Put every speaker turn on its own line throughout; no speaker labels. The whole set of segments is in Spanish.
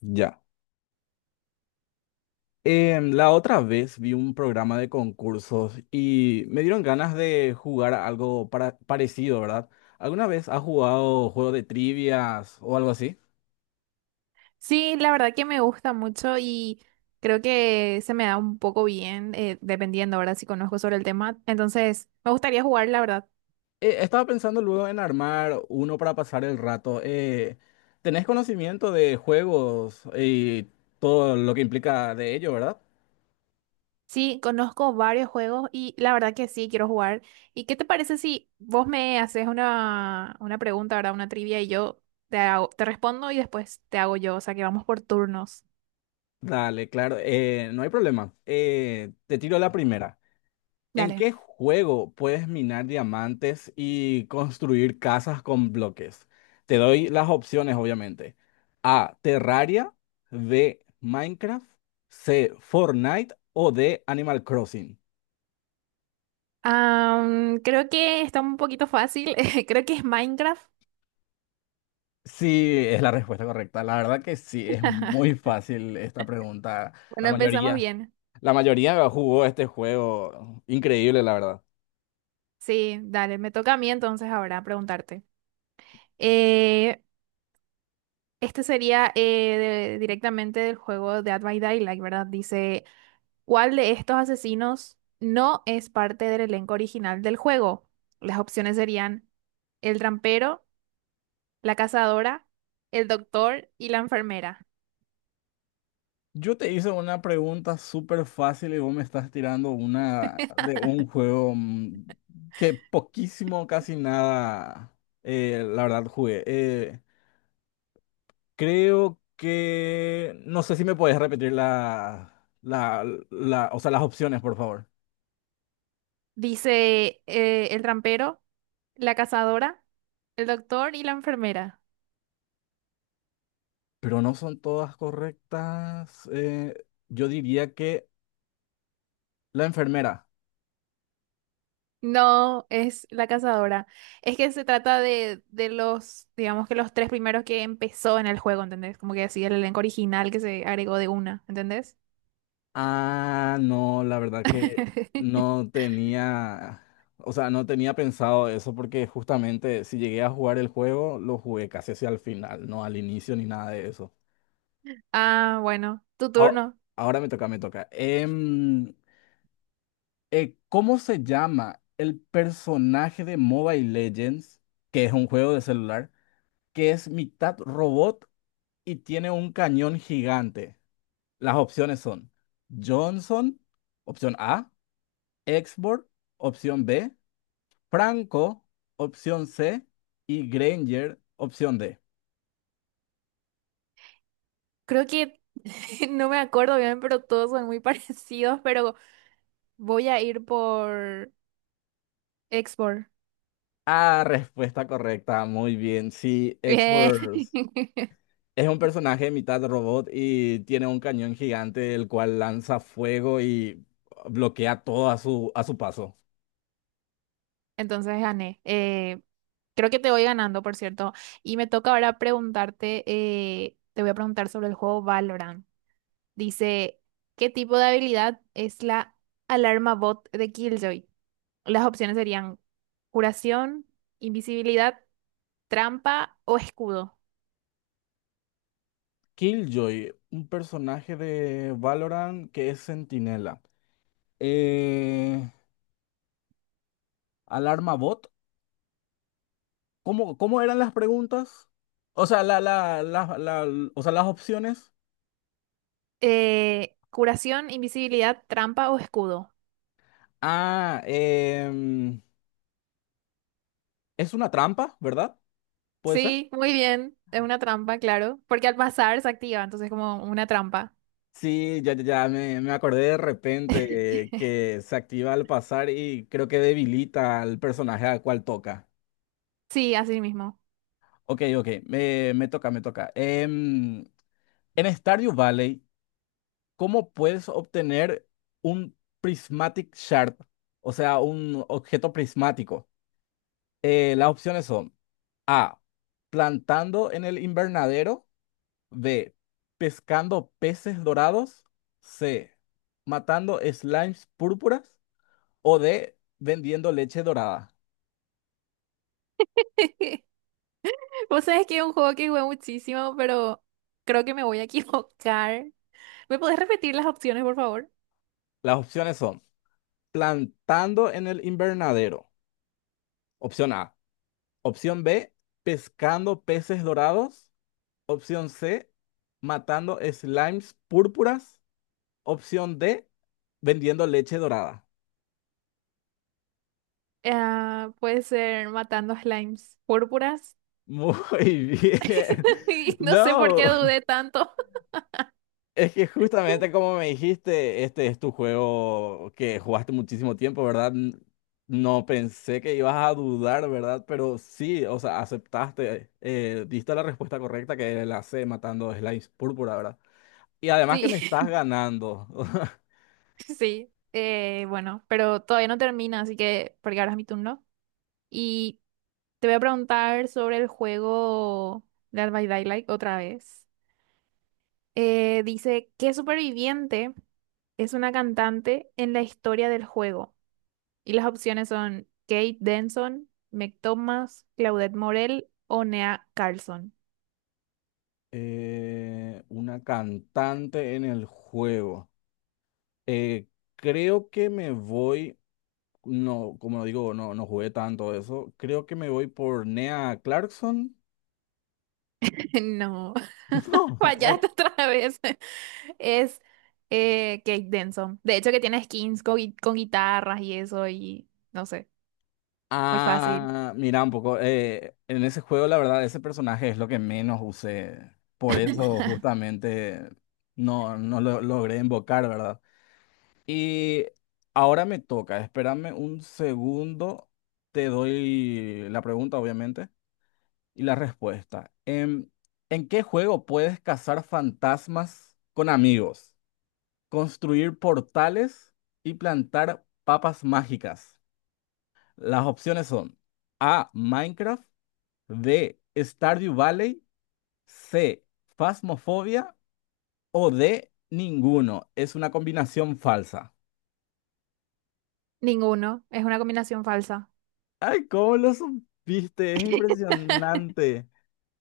Ya. La otra vez vi un programa de concursos y me dieron ganas de jugar a algo parecido, ¿verdad? ¿Alguna vez has jugado juego de trivias o algo así?
Sí, la verdad que me gusta mucho y creo que se me da un poco bien, dependiendo, ¿verdad? Si conozco sobre el tema. Entonces, me gustaría jugar, la verdad.
Estaba pensando luego en armar uno para pasar el rato. ¿Tenés conocimiento de juegos y todo lo que implica de ello, ¿verdad?
Sí, conozco varios juegos y la verdad que sí, quiero jugar. ¿Y qué te parece si vos me haces una pregunta, ¿verdad? Una trivia y yo te respondo y después te hago yo. O sea, que vamos por turnos.
Dale, claro, no hay problema. Te tiro la primera. ¿En
Dale.
qué juego puedes minar diamantes y construir casas con bloques? Te doy las opciones, obviamente. A. Terraria. B. Minecraft. C. Fortnite. O D. Animal Crossing.
Creo que está un poquito fácil. Creo que es Minecraft.
Sí, es la respuesta correcta. La verdad que sí, es muy fácil esta pregunta. La
Bueno, empezamos
mayoría.
bien.
La mayoría jugó este juego. Increíble, la verdad.
Sí, dale, me toca a mí entonces ahora preguntarte. Eh, este sería directamente del juego Dead by Daylight, ¿verdad? Dice, ¿cuál de estos asesinos no es parte del elenco original del juego? Las opciones serían el trampero, la cazadora, el doctor y la enfermera.
Yo te hice una pregunta súper fácil y vos me estás tirando una de un juego que poquísimo, casi nada, la verdad, jugué. Creo que... No sé si me podés repetir o sea, las opciones, por favor.
Dice el trampero, la cazadora, el doctor y la enfermera.
Pero no son todas correctas. Yo diría que la enfermera.
No, es La Cazadora. Es que se trata de, los, digamos que los tres primeros que empezó en el juego, ¿entendés? Como que así el elenco original que se agregó de una, ¿entendés?
Ah, no, la verdad que no tenía, o sea, no tenía pensado eso porque justamente si llegué a jugar el juego, lo jugué casi hacia el final, no al inicio ni nada de eso.
Ah, bueno, tu
Ah,
turno.
ahora me toca. ¿Cómo se llama el personaje de Mobile Legends, que es un juego de celular, que es mitad robot y tiene un cañón gigante? Las opciones son Johnson, opción A. Export, opción B, Franco, opción C y Granger, opción D.
Creo que no me acuerdo bien, pero todos son muy parecidos, pero voy a ir por Export.
Ah, respuesta correcta, muy bien. Sí,
Bien.
Export es un personaje mitad robot y tiene un cañón gigante el cual lanza fuego y bloquea todo a a su paso.
Entonces gané. Creo que te voy ganando, por cierto. Y me toca ahora preguntarte, te voy a preguntar sobre el juego Valorant. Dice, ¿qué tipo de habilidad es la alarma bot de Killjoy? Las opciones serían curación, invisibilidad, trampa o escudo.
Killjoy, un personaje de Valorant que es centinela. Eh, Alarma Bot. ¿Cómo eran las preguntas? O sea, o sea, las opciones.
Curación, invisibilidad, trampa o escudo.
Ah, es una trampa, ¿verdad? ¿Puede ser?
Sí, muy bien. Es una trampa, claro. Porque al pasar se activa, entonces como una trampa.
Sí, ya me acordé de repente, que se activa al pasar y creo que debilita al personaje al cual toca.
Sí, así mismo.
Ok, ok, me toca. En Stardew Valley, ¿cómo puedes obtener un prismatic shard? O sea, un objeto prismático. Las opciones son... A. Plantando en el invernadero. B. Pescando peces dorados. C. Matando slimes púrpuras. O D. Vendiendo leche dorada.
Vos sabés que es un juego que jugué muchísimo, pero creo que me voy a equivocar. ¿Me podés repetir las opciones, por favor?
Las opciones son plantando en el invernadero. Opción A. Opción B. Pescando peces dorados. Opción C. Matando slimes púrpuras. Opción D. Vendiendo leche dorada.
Ah, puede ser matando slimes púrpuras.
Muy bien.
Y no sé por qué
No.
dudé tanto.
Es que justamente como me dijiste, este es tu juego que jugaste muchísimo tiempo, ¿verdad? No pensé que ibas a dudar, ¿verdad? Pero sí, o sea, aceptaste, diste la respuesta correcta que era la C, matando a Slimes Púrpura, ¿verdad? Y además que me
Sí,
estás ganando.
sí. Bueno, pero todavía no termina, así que porque ahora es mi turno. Y te voy a preguntar sobre el juego Dead by Daylight otra vez. Dice, ¿qué superviviente es una cantante en la historia del juego? Y las opciones son Kate Denson, Meg Thomas, Claudette Morel o Nea Carlson.
Una cantante en el juego. Eh, Creo que no, como digo, no jugué tanto eso. Creo que me voy por Nea Clarkson.
No,
No,
fallaste otra vez. Es Kate Denson. De hecho, que tiene skins con, con guitarras y eso, y no sé, muy fácil.
ah, mira, un poco. En ese juego, la verdad, ese personaje es lo que menos usé. Por eso, justamente, no lo logré invocar, ¿verdad? Y ahora me toca. Espérame un segundo. Te doy la pregunta, obviamente, y la respuesta. ¿En qué juego puedes cazar fantasmas con amigos, construir portales y plantar papas mágicas? Las opciones son A. Minecraft. B, Stardew Valley, C, Phasmophobia o D, ninguno. Es una combinación falsa.
Ninguno, es una combinación falsa.
Ay, ¿cómo lo supiste? Es impresionante.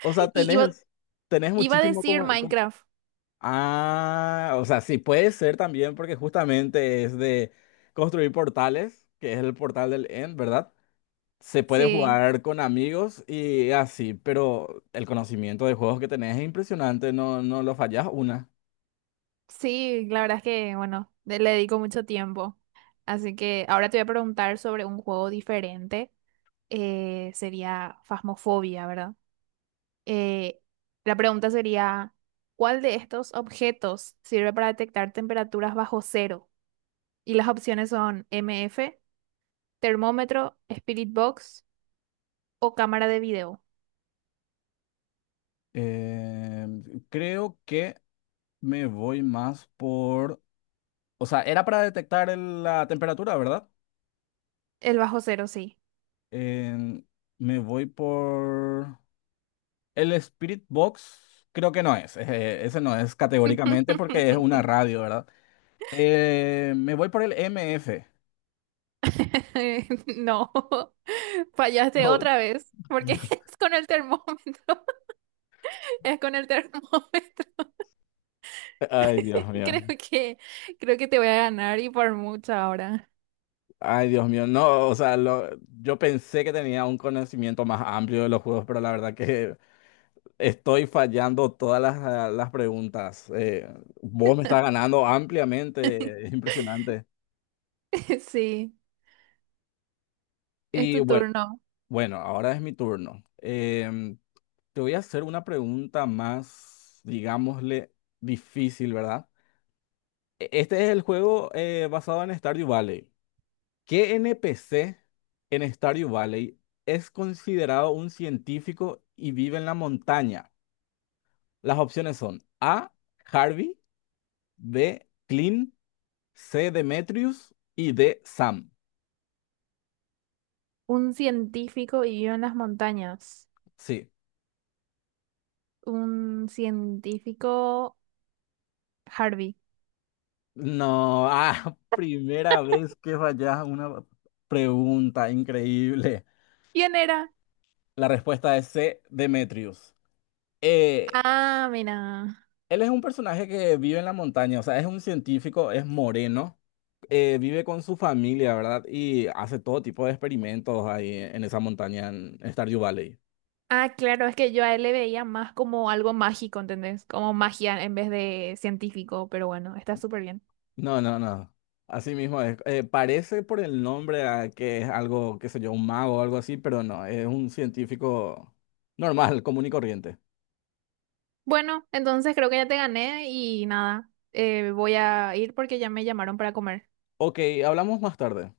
O sea,
Y
tenés
iba a
muchísimo
decir
como...
Minecraft.
Ah, o sea, sí, puede ser también porque justamente es de construir portales, que es el portal del End, ¿verdad? Se puede
Sí,
jugar con amigos y así, pero el conocimiento de juegos que tenés es impresionante, no, no lo fallás una.
sí, la verdad es que, bueno, le dedico mucho tiempo. Así que ahora te voy a preguntar sobre un juego diferente. Sería Phasmophobia, ¿verdad? Eh, la pregunta sería, ¿cuál de estos objetos sirve para detectar temperaturas bajo cero? Y las opciones son MF termómetro, Spirit Box o cámara de video.
Eh, Creo que me voy más por... O sea, era para detectar la temperatura, ¿verdad?
El bajo cero, sí.
En- Me voy por... El Spirit Box creo que no es. Ese no es categóricamente porque es una radio, ¿verdad? Me voy por el MF.
No, fallaste
No.
otra vez, porque es con el termómetro, es con el termómetro.
Ay, Dios mío.
Creo que, creo que te voy a ganar y por mucho ahora.
Ay, Dios mío. No, o sea, yo pensé que tenía un conocimiento más amplio de los juegos, pero la verdad que estoy fallando todas las, las preguntas. Vos me estás ganando ampliamente, es impresionante.
Sí, es
Y
tu
bueno,
turno.
bueno, ahora es mi turno. Te voy a hacer una pregunta más, digámosle, difícil, ¿verdad? Este es el juego, basado en Stardew Valley. ¿Qué NPC en Stardew Valley es considerado un científico y vive en la montaña? Las opciones son A, Harvey, B, Clint, C, Demetrius y D, Sam.
Un científico vivió en las montañas.
Sí.
Un científico Harvey.
No, ah, primera vez que fallas una pregunta increíble.
¿Quién era?
La respuesta es C, Demetrius. Eh,
Ah, mira.
Él es un personaje que vive en la montaña, o sea, es un científico, es moreno, vive con su familia, ¿verdad? Y hace todo tipo de experimentos ahí en esa montaña en Stardew Valley.
Ah, claro, es que yo a él le veía más como algo mágico, ¿entendés? Como magia en vez de científico, pero bueno, está súper bien.
No, no, no. Así mismo es. Parece por el nombre a que es algo, qué sé yo, un mago o algo así, pero no, es un científico normal, común y corriente.
Bueno, entonces creo que ya te gané y nada, voy a ir porque ya me llamaron para comer.
Ok, hablamos más tarde.